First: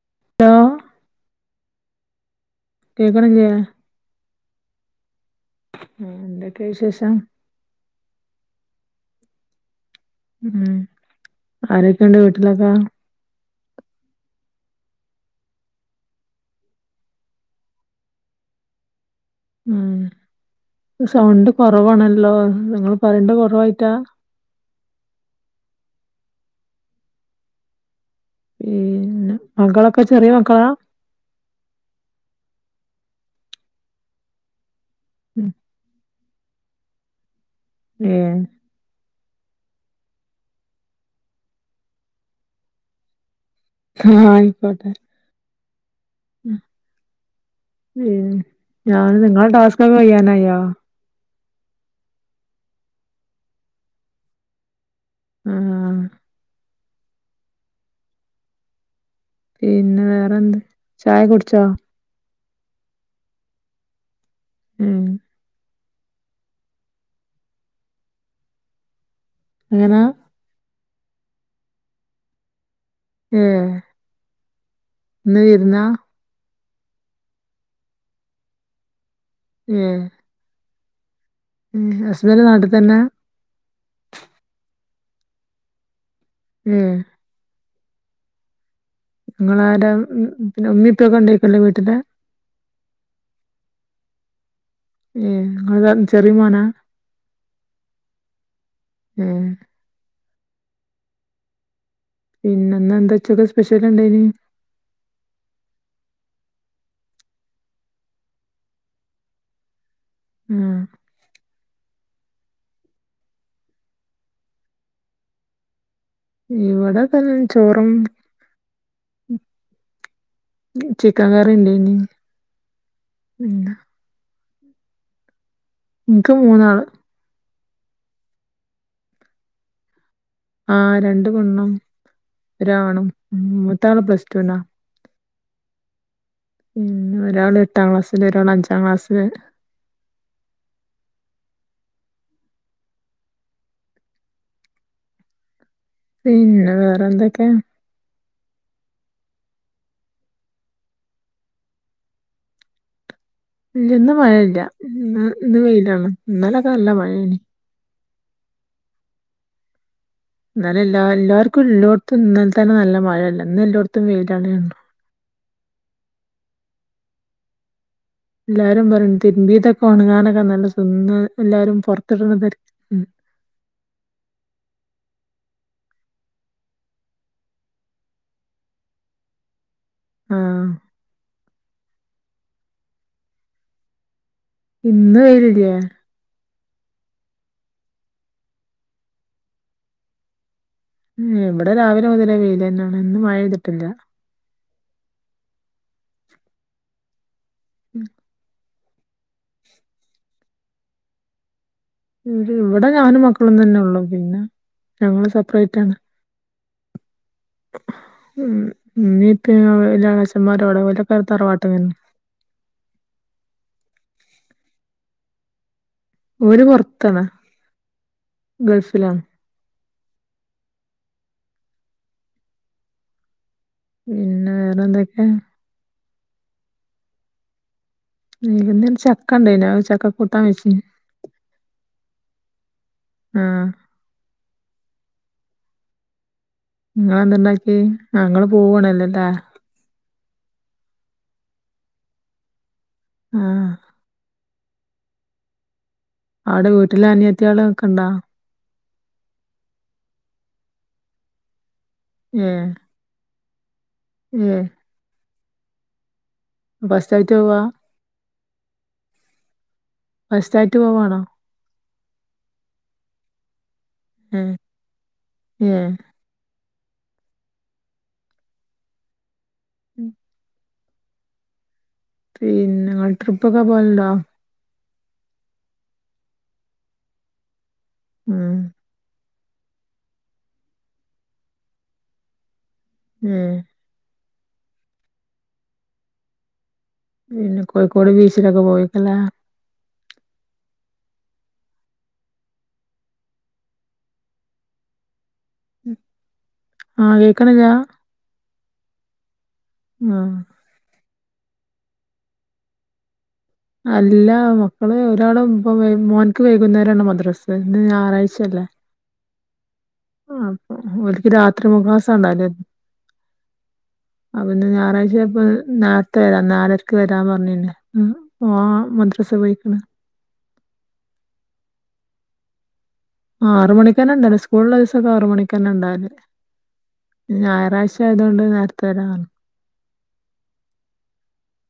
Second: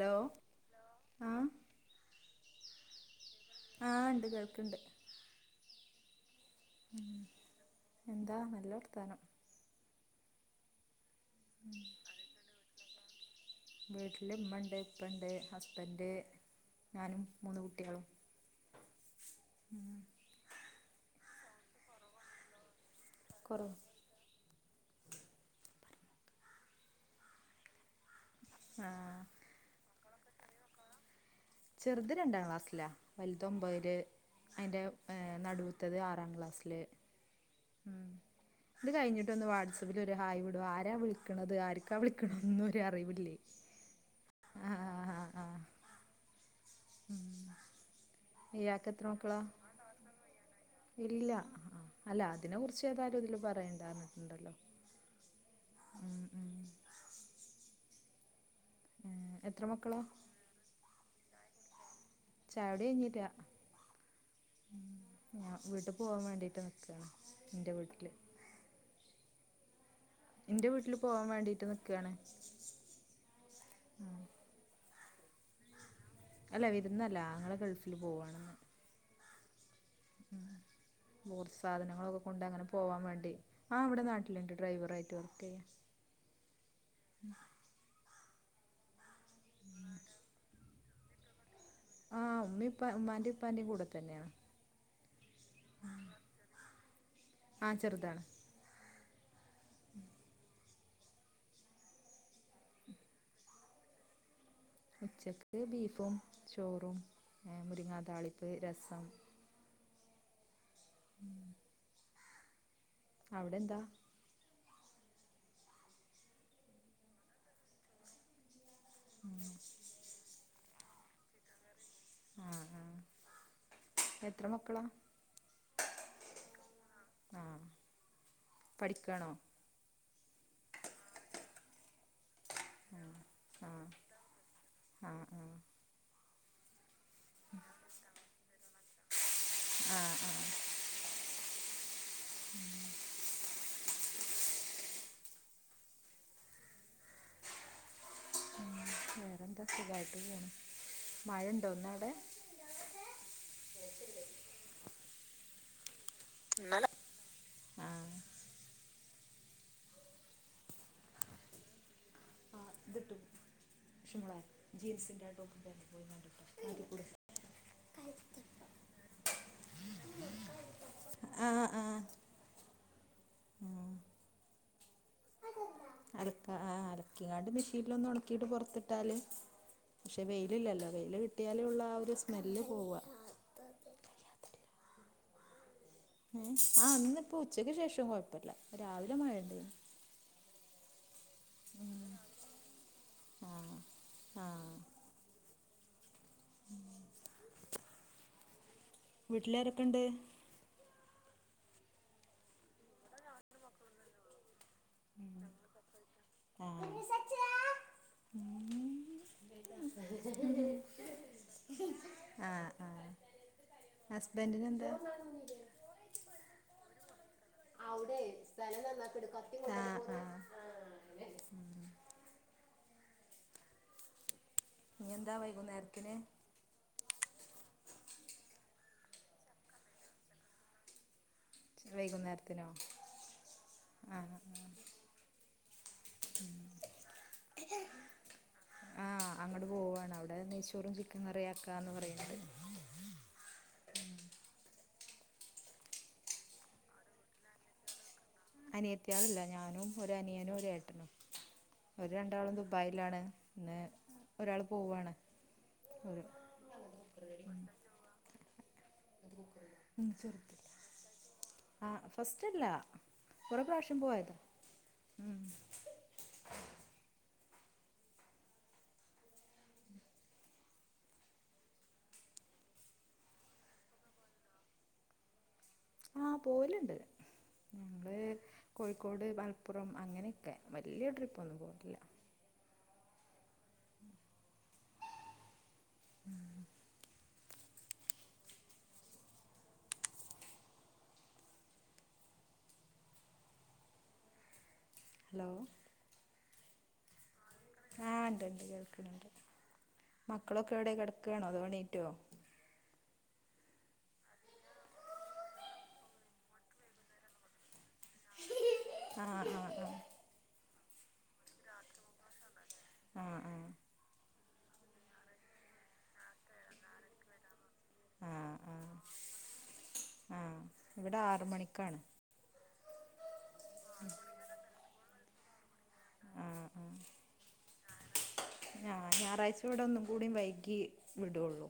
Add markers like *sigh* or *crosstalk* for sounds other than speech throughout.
Law hello ആഹ് കേക്കണില്ലേ ആഹ് ഇണ്ട് കേൾക്ക്ണ്ട് ആഹ് എന്തൊക്കെ വിശേഷം എന്താ നല്ല വർത്താനം ഉം ആരൊക്കെണ്ട് വീട്ടിലൊക്കെ വീട്ടില് ഇമ്മ ഇണ്ട് ഇപ്പ ഉണ്ട് ഹസ്ബൻഡ് ഞാനും മൂന്ന് കുട്ടിയളും അഹ് സൗണ്ട് കുറവാണല്ലോ നിങ്ങൾ പറയ്ണ്ട കുറവ് കുറവായിട്ടാ ആഹ് പിന്നെ മകളൊക്കെ ചെറിയ മക്കളാ ചെറുത് രണ്ടാം ക്ലാസ്സിലാണ് വലുത് ഒമ്പത്തില് അയിൻ്റെ ഏഹ് നടൂത്തത് ആറാം ക്ലാസ്സില് ഏ ഇത് കഴിഞ്ഞിട്ടൊന്ന് വാട്പ്പില് ഒരു ഹായ് വിടോ ആരാ വിളിക്ക്ണത് ആർക്കാ വിളിക്കണതൊന്നും ഒരു അറിവില്ലേ ആഹ് ആഹ് ആയിക്കോട്ടെ ആഹ് ആഹ് ! ! ! ! ! ! ! ! ! ! ഇയാൾക്ക് എത്ര മക്കളാ ഇല്ല ആഹ് അല്ല അതിനെ കുറിച്ച് ഏതായാലും ഇതില് പറയണ്ട പർഞ്ഞിട്ടുണ്ടല്ലോ ആഹ് ഉം ഉം ഏഹ് പിന്നെ വേറെന്ത് ചായ കുടിച്ചോ ചായടി കഴിഞ്ഞീല്ല ഉം ഞാൻ വീട്ട് പോവാൻ വേണ്ടിട്ട് നിക്കാണ് ഇന്റെ വീട്ടില് എങ്ങനാ ഇന്റെ വീട്ടില് പോവാൻ വേണ്ടീട്ട് നിക്കാണ് ഏ ഇന്ന് വിരുന്നാ അല്ല വിരുന്നല്ല ആങ്ങള ഗൾഫിൽ പോവാണ് ന്ന് ഏ ഉം കൊർ സാധനങ്ങളൊക്കെ കൊണ്ട് ഹസ്ബൻഡ് അങ്ങനെ നാട്ടിൽ തന്നെ പോവാൻ വേണ്ടി ആഹ് ഇവിടെ നാട്ടിലിണ്ട് ഡ്രൈവർ ആയിട്ട് വർക്കെയ്യാ ഉം ഉം ങ്ങളാര പിന്നെ ഉമ്മി ഇപ്പൊക്കെ ഉണ്ടക്കല്ലേ വീട്ടില് ആഹ് ഉമ്മീംപ്പ ഉമ്മാന്റെ ഉപ്പാന്റെ കൂടെ തന്നെയാണ് ഏഹ് ഇങ്ങൾ അത ചെറിയ മോനാ ആ ചെറുതാണ് ഏ പിന്നെ ഇന്നെന്താ ഉച്ചക്ക് സ്പെഷ്യൽ ഉണ്ടായ്നെ ഉച്ചക്ക് ബീഫും ചോറും ഏ മുരിങ്ങാ താളിപ്പ് രസം ആഹ് ഉം അവിടെന്താ ഇവിടെതന്നെ ചോറും ആഹ് ചിക്കാൻ കറി ഉണ്ടയ്നി ആ ആ ഉം എത്ര മക്കളാ ഇൻക്ക് മൂന്നാള് ആഹ് പഠിക്കാണോ? ആ രണ്ട് പെണ്ണും ഒരാണും ആ ആ മൂത്ത ആള് പ്ലസ് ടു നാ ആഹ് ആഹ് പിന്നെ ഒരാൾ എട്ടാം ക്ലാസ്സില് ഒരാൾ അഞ്ചാം ക്ലാസ്ല് ആഹ് ആഹ് ഉം പിന്നെ വെറെ എന്തൊക്കെ വെറെ എന്താ സുഖായിട്ട് പോണ് മഴണ്ടോ ഇന്ന് അവടെ ഇല്ല ഇന്ന് മഴല്ല ഇന്ന് ഇന്ന് വെയിലാണ് ഇന്നലൊക്കെ നല്ല ഇന്നലെ മയെനി ആഹ് ഇന്നലെ എല്ലാ എല്ലാർക്കും എല്ലോട്ത്തും ഇന്നൽ ആഹ് തന്നെ നല്ല ഇതിട്ടു മഴല്ല ഇന്ന് എല്ലോട്ത്തും ഷിമോളെ വെയിണ് ജീൻസിന്റെ ട്ടോപ്പും പാന്റും ട് *unintelligible* എല്ലാരും പറയും തിരുമ്പീതൊക്കെ ഒണങ്ങാനൊക്കെ നല്ല സം ആഹ് എല്ലാരും ആഹ് പൊർത്തിട്ണ തെര ഉം അലക്ക ആ അലക്കിങ്ങാണ്ട് മെഷീൻലോന്ന് ഉണക്കിയിട്ട് പൊർത്ത്ട്ടാല് പക്ഷെ ആഹ് വെയിലില്ലല്ലോ വെയില് കിട്ടിയാലെള്ളോ ആ ഒരു സ്മെല്ല് പോവ ഇന്ന് വെയിലില്ലേ എ ആ ഇന്ന് ഇപ്പൊ ഉച്ചക്ക് ശേഷം കുഴപ്പല്ല രാവിലെ മഴ ഇണ്ടേനി ഉം ഇവടെ രാവിലെ മുതലേ വെയിലന്നെണ് ഇന്ന് മഴ ആഹ് പെയ്‌തിട്ടില്ല ആഹ് ഉം വീട്ടിലാരൊക്കെ ഇണ്ട് ഇവടെ ഞാനും മക്കളും തന്നെ ഉള്ളൂ പിന്നെ ഞങ്ങള് സപ്പ്റേറ്റാണ് ആഹ് ഇമ്മീ ഇപ്പി വല്യ എളച്ചന്മാരവിടെ ഓലൊക്കെ തറവാട്ടില ആഹ് ആഹ് ഹസ്ബൻഡ്ന് എന്താ ഓര് പൊർത്താണ് അവ്ടെ സ്ഥലം നന്നാക്ക്ണ്ട് കത്തി കൊണ്ട് ആഹ് ആഹ് പിന്നെ വെ ഇഞ് എന്താ വൈകുന്നേരത്തിന് ചക്ക ഇണ്ടേനി ചക്ക കൂട്ടാൻ വെച്ച് വൈകുന്നേരത്തിനോ ആഹ് ആഹ് ആഹ് ഇങ്ങളെന്താ ആഹ് അങ്ങട്ട് പോവാണ് അവ്ടെ നെയ്‌ ചോറും ചിക്കൻ കറി ആക്കാന്ന് പറീണ്ട് ആഹ് അവ്ടെ വീട്ടില് അനിയത്തിഴളൊക്കെ ഇണ്ടോ അനിയത്തിയള്ല്ല ഞാനും ഒരു അനിയനും ഒരു ഏട്ടനും ഓര് രണ്ടാളും ഏഹ് ദുബായി ലാണ് ഇന്ന് ഏഹ് ഒരാള് പോവാണ് ഒരു ഫസ്റ്റായിട്ട് പോവാ മം ചെറുത് ഫസ്റ്റായിട്ട് പോവാണോ ആ ഫസ്റ്റല്ല കൊറെ പ്രാവശ്യം പോയതാ ഏഹ് ഉം ഏഹ് ഉം പിന്നെ ങ്ങള് ട്രിപ്പൊക്കെ പോവല് ണ്ടോ ആ പോവല്ണ്ട് ഞങ്ങൾ ഉം കോഴിക്കോട് മ പ്പുറം അങ്ങനെയൊക്കെ വല്യ ട്ട്രിപ്പൊന്നും പോവൽല്ല ഉം ഉം പിന്നെ കോഴിക്കോട് ബീചിലൊക്കെ പോയിക്ക്ലെ ഹലോ ആഹ് കേക്ക്ണില്ലാ ആഹ് ഉണ്ട് ണ്ട് കേൾക്കുന്നുണ്ട്. ആഹ് മക്കളൊക്കെ എവിടെ കെടക്കണോ അതോ എണീറ്റോ? അല്ല മക്കള് ഒരാളും ഒമ്പേ മോൻക്ക് വൈകുന്നേരാണ് മദ്രസ് ഇന്ന് ഞായറാഴ്ച അല്ലേ. ആഹ് ആ ആ ആഹ് അപ്പൊ ഒൽക്ക് രാത്രി മൂ ക്ലാസ്സ ഉണ്ടാകല് ആഹ് ആഹ് അപ്പൊ ഇന്ന് ഞായറാഴ്ചആയപ്പം നേരത്തെ വരാം നാലരക്ക് വരാന്ന് പറഞ്ഞിര് ന്ന് ആഹ് ആ ആഹ് മദ്രസ പോയിക്ണ് ആഹ് ഇവിടെ ആറ്മണിക്കാണ്. ആറ് മണിക്കന്നെണ്ടാവല് സ്കൂളുള്ള ദിവസൊക്ക ആറ മണിക്കക്ക് ക്കെണ് ഇണ്ടാവൽ ആഹ് ഞായറാഴ്ച ആയത് കൊണ്ട് ആ ഞായറാഴ്ച ഇവിടെ ഒന്നും കൂടി വൈകി വിടോള്ളൂ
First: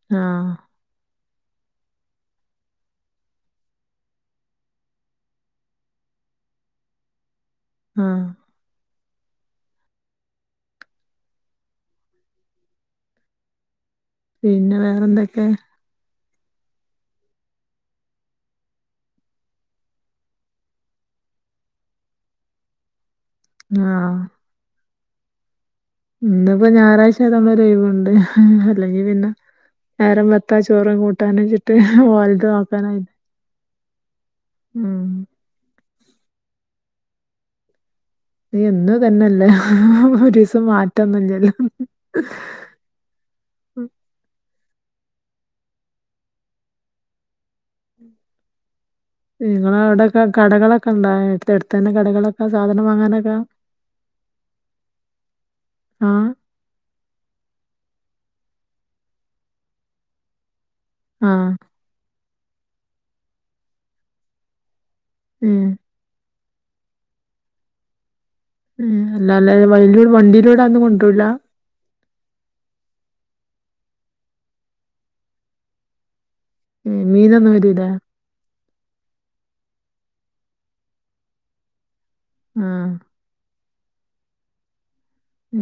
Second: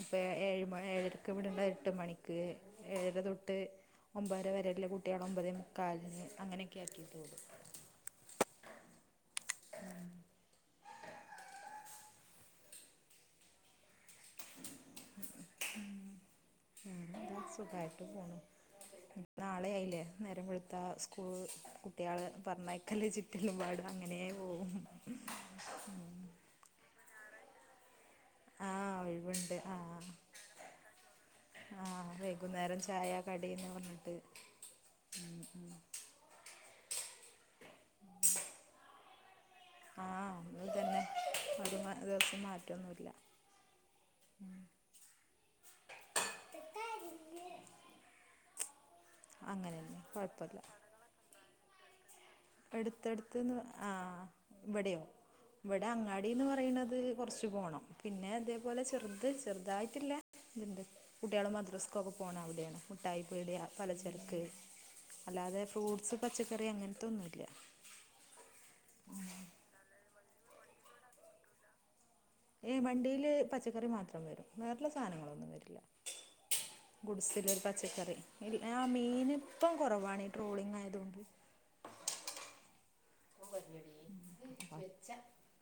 അപ്പൊ ആഹ് ഏഴ് ഏഴ രക്ക് വിടേണ്ടിയത് എട്ട് മണിക്ക് ഏഴര തൊട്ട് ഒമ്പതര വരെയുള്ള കുട്ടികൾ ഒമ്പത് മുക്കാലിന് അങ്ങനെയൊക്കെ ആക്കിയിട്ടുള്ളു. ആഹ്. പിന്നെ വേറെന്തൊക്കെ? അ സുഖായിട്ട് പോണു നാളെ ആയില്ലേ. നേരം വെള്ത്താ സ്കൂൾ കുട്ട്യേള് പറഞ്ഞയക്കല്ലേ ചി ട്ടിലമ്പാടും അങ്ങനെ ആഹ് പോകും ഇന്ന്പ്പം ഞായറാഴ്ച *unintelligible* ഓയ്‌വ്ണ്ട് ആഹ് അല്ലെങ്കി പിന്നെ ഒഴിവുണ്ട് ആഹ് നേരം വെളുത്താ ചോറും കൂട്ടാനും വെച്ചിട്ട് ഓല്ത് നോക്കാനും കടെന്ന് പറഞ്ഞിട്ട് എന്നും ഇന്നെയല്ലേ ഒരു ആഹ് ദിവസം അത് മാറ്റൊന്നുംലല്ലോ റ്റൊന്നുല്ല എട്ട *unintelligible* നിങ്ങടെഅവിടെക്കെ കൊഴപ്പല്ല കടകളൊക്കെ ഇണ്ടാ അട്ത്തട്ത്ത് തന്നെ കടകളൊക്കെ സാധനം വാങ്ങാനൊക്കെ എടുത്തടുത്ത്ന്ന് ആ ഇവിടെയോ ഇവിടെ ആഹ് അങ്ങാടിന്ന് പറയ്ണന്ത് കുറച് പോണം. പിന്നെ അതേപോലെ ചെറുത് ചെറുതായിട്ട്ല്ല ഇതുണ്ട് കുട്ടികള് ആഹ് മദ്രസ്ക്ക് ഒക്കെ പോണം അവിടെയാണ് മുട്ടായിപ്പീടിയാ, പലചരക്ക് അല്ലാതെ ഏഹ് ഫ്രൂട്ട്സ് പച്ചക്കറി അങ്ങനത്തൊന്നും ഇല്ല അല്ലണ്ട് *unintelligible* വണ്ടിയിലൂടെ അതോന്നും കൊണ്ടരൂല ഏയ് വണ്ടിയില് പച്ചക്കറി മാത്രം വരും. വേറെള്ള സാധനങ്ങളൊന്നും വെര്ലാ മീനൊന്നും ഗുഡ്സിലര് വരൂലേ പച്ചക്കറി ആ മീന് ഇപ്പം കുറവാണ് ട്രോളിങ് ആയതുകൊണ്ട് ആഹ് *unintelligible*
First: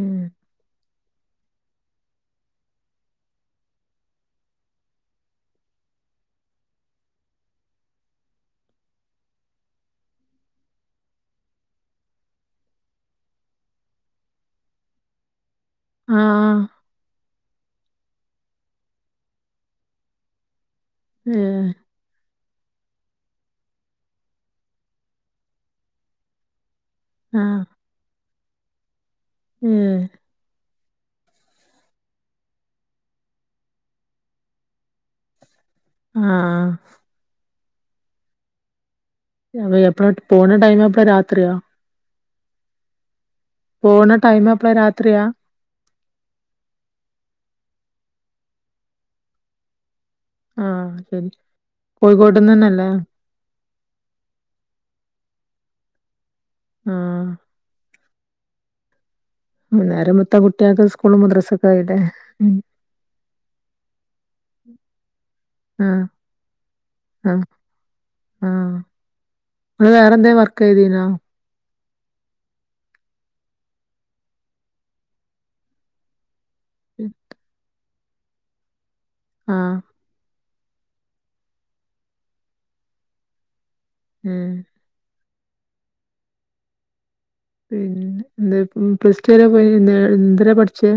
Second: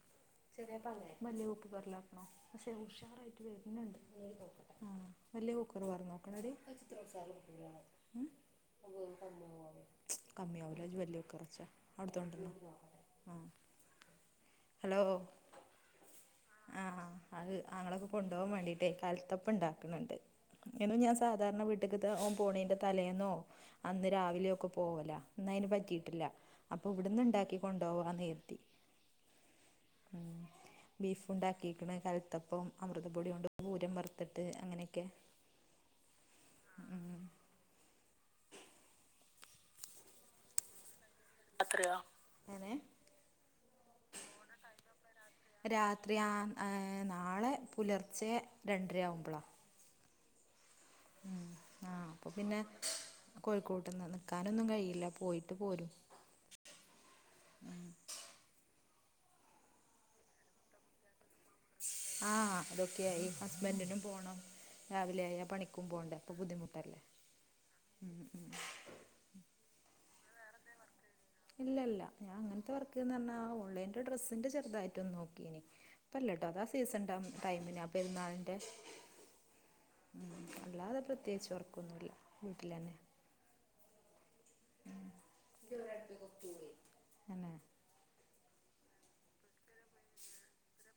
ഏഹ് ഉഷാറായിട്ട് വരുന്നുണ്ട് *unintelligible* കമ്മിയ ആവൂല വല്ല്യ കുക്കാ റച്ചാ അവിടത്തൊണ്ടല്ലോ ആഹ് ഹലോ ആഹ് ആ അത് അങ്ങളക് കൊണ്ടോവാൻ വേണ്ടീട്ട് കൽത്തപ്പം ഉണ്ടാക്ക്ണ് ണ്ട് ന്നും ഞാൻ ഏ സാധാരണ വീട്ടക്ക് പോ ഓൻ പോണേന്റെ തലേന്നോ അന്ന് രാവിലെയൊ ഒക്കെ പോവലാ ഇന്ന് അയിന് പറ്റിയിട്ടില്ല അപ്പൊ ഇവിട്ന്ന് ആ ഇണ്ടാക്കി കൊണ്ടോവാന്ന്ര്ത്തി മം ഉമം ബീഫ്ണ്ടാക്കിക്ണ് കൽത്തപ്പം അമൃതപ്പൊടിയൊണ്ട് പൂരം വറുത്തിട്ട് അങ്ങനെയൊക്കെ ആഹ് അ എപ്പഴ പോണ ടൈം എപ്പാ രാത്രിയാ എങ്ങനെ പോണ ടൈം എപ്പഴാ രാത്രിയാ രാത്രി ആ നാളെ പുലർച്ചെ രണ്ടര ആവുമ്പോളാ ആഹ ശരി കോഴിക്കോട്ടന്ന്ന്നല്ലേ കോഴിക്കോട്ട് നിന്ന് നിൽക്കാനൊന്നും കഴിയില്ല പോയിട്ട് പോരും ആഹ വൈന്നേരം മൊത്ത കുട്ടിയാക്ക് സ്കൂള് മുദ്രസെ ആഹ അതൊക്കെയായി ഹസ്ബൻഡിനും പോണം രാവിലെ ആയ പണിക്കും ആ പോണ്ടേ അപ്പൊ ബുദ്ധിമുട്ടല്ലേ ആ ഉം ഉം ആ ഇങ്ങള് വേറെന്തേ വർക്ക് ചെയ്തീനാ ഇല്ല ഇല്ല ഞാൻ അങ്ങനത്തെ വർക്ക്ന്ന് പറഞ്ഞാ ഓൺലൈൻ ഡ്രസ്സിന്റെ ചെറുതായിട്ടൊ ഒന്ന് നോക്കീനി ഇപ്പല്ലട്ടോ അതാ സീസൺ ടൈമിന് ആ പെരുന്നാളിന്റെ ആഹ ഉം അല്ലാതെ പ്രത്യേകിച്ച് വർക്കൊന്നുമില്ല വീട്ടിൽ തന്നെ ഉം ഉം തന്നെ പിന്നെ എന്താ പ്ലസ്ടു വരെ പോയി എന്തിനാ പഠിച്ചേ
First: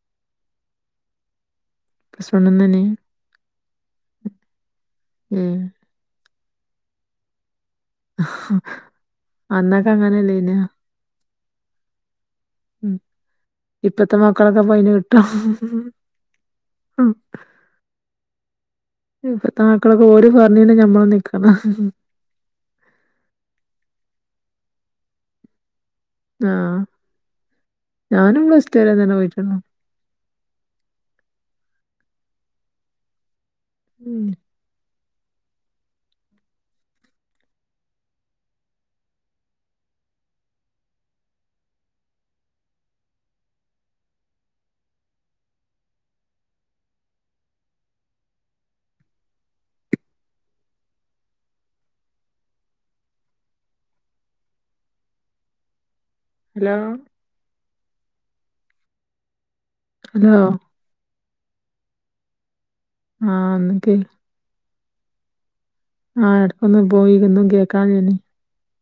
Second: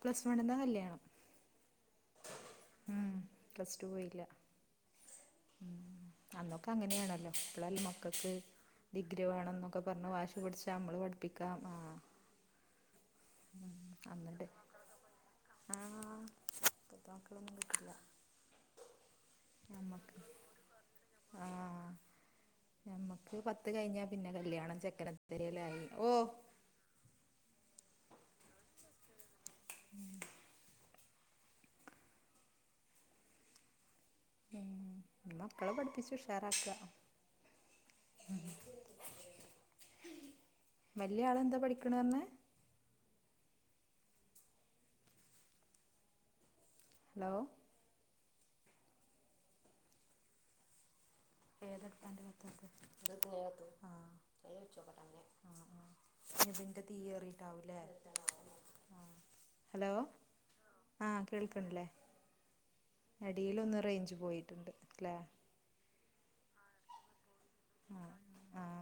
പ്ലസ് വൺ ന്നാ കല്യാണം പ്ലസ് വൺ ന്ന് ഏനീ ഉം പ്ലസ് ടു പോയില്ല ഏ അന്നൊക്കെ അങ്ങനെയാണല്ലോ ഇപ്പളെല്ലേ മക്കക്ക് ഡിഗ്രി വേണം എന്നൊക്കെ അന്നൊക്കെ പറഞ്ഞ വാശി അങ്ങനെയല്ലേനോ പിടിച്ച നമ്മള് പഠിപ്പിക്കാം ആ ഉം ഉ ഇപ്പത്തെ അന്നട്ടേ മക്കളൊക്കെ അപ്പ അയിന് കിട്ടും ആഹ് ആ ഇപ്പത്തെ മക്കളൊന്നും കിട്ടില്ല ഇപ്പത്തെ മക്കളൊക്കെ ഞമ്മക്ക് ഒരു പറഞ്ഞന്ന് ഞമ്മള് ആ നിക്കണം ഞമ്മക്ക് പത്ത് കഴിഞ്ഞ പിന്നെ കല്യാണം ചെക്കനെ തെരയലായി ഓ ആഹ ഞാനും പ്ലസ് ടു വരെ തന്നെ പോയിട്ടൊള്ളൂ ഉം ഉം ഉം മക്കളെ പഠിപ്പിച്ചു ഉഷാറാക്ക വല്യ ആള് ന്താ പഠിക്കണ് പറഞ്ഞെ ഹലോ ഫേത് പാൻറ് പത്തത്ത് ഇത്തു ആ ചൈ വെച്ചോക്കെട്ടെന്നെ ആ ആ ഇ ഹലോ ഇതിന്റെ തീയറിട്ടാവല്ലേ ആ ഹലോ ആ കേൾക്കണല്ലേ ആഹ് എടിയില് ഒന്ന് ഒന്നൊക്കെ റേഞ്ച് പോയിട്ടുണ്ട് അല്ലേ ആ് എടക്കൊന്ന് പോയി ഒന്നും കേക്കാൻ ആഹ് ഇല്ലേർന്ന് ആഹ്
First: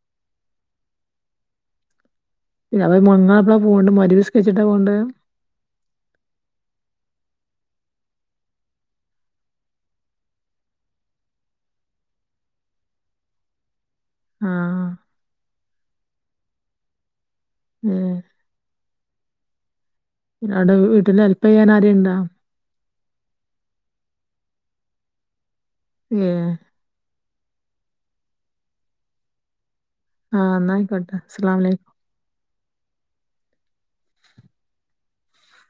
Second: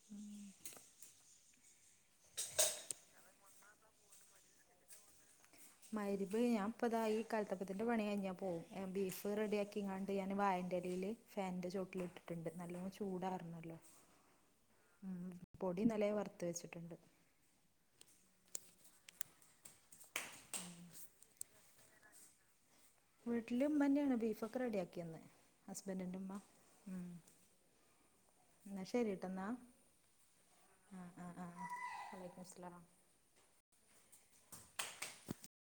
ഉം പിന്നെ മങ്ങങ്ങളപ്പള പോണ്ട് മയിരിബ് നിസ്കരിച്ചിട്ടാ പോണ്ട് മഹ്‌രിബ് ഞാൻപ്പതാ ഈ കൽത്തപ്പത്തിന്റെ പണി കഴിഞ്ഞാ പോവും ബീഫ് റെഡിയാക്കി ക്കിങ്ങാണ്ട് ഞാന് വായന്റെലയില് ഫാന്റെ ചോട്ടില് ഇട്ടിട്ടുണ്ട് നല്ലോ ചൂടാറണല്ലോ ആഹ് ഉ പൊടി ഇന്നലേ വറുത്ത് വെച്ചിട്ടുണ്ട് ഉം അവിടെ വീട്ടില് ഹെല്പ്പ് ചെയ്യാൻ ആരേം ഇണ്ട വീട്ടില് ഉമ്മന്നെയാണ് ബീഫൊക്കെ റെഡിയാക്കിയന്ന് ഹസ്ബൻറിന്റെ ഉമ്മ ഏഹ് ഉം ഇന്നാ ശരിട്ടാ ഇന്നാ ആഹ് എന്നാ ആഹ് ആയിക്കോട്ടെ ആഹ് അസ്സലാമു അലൈക്കും ആഹ് വലൈക്കും സ്ലാം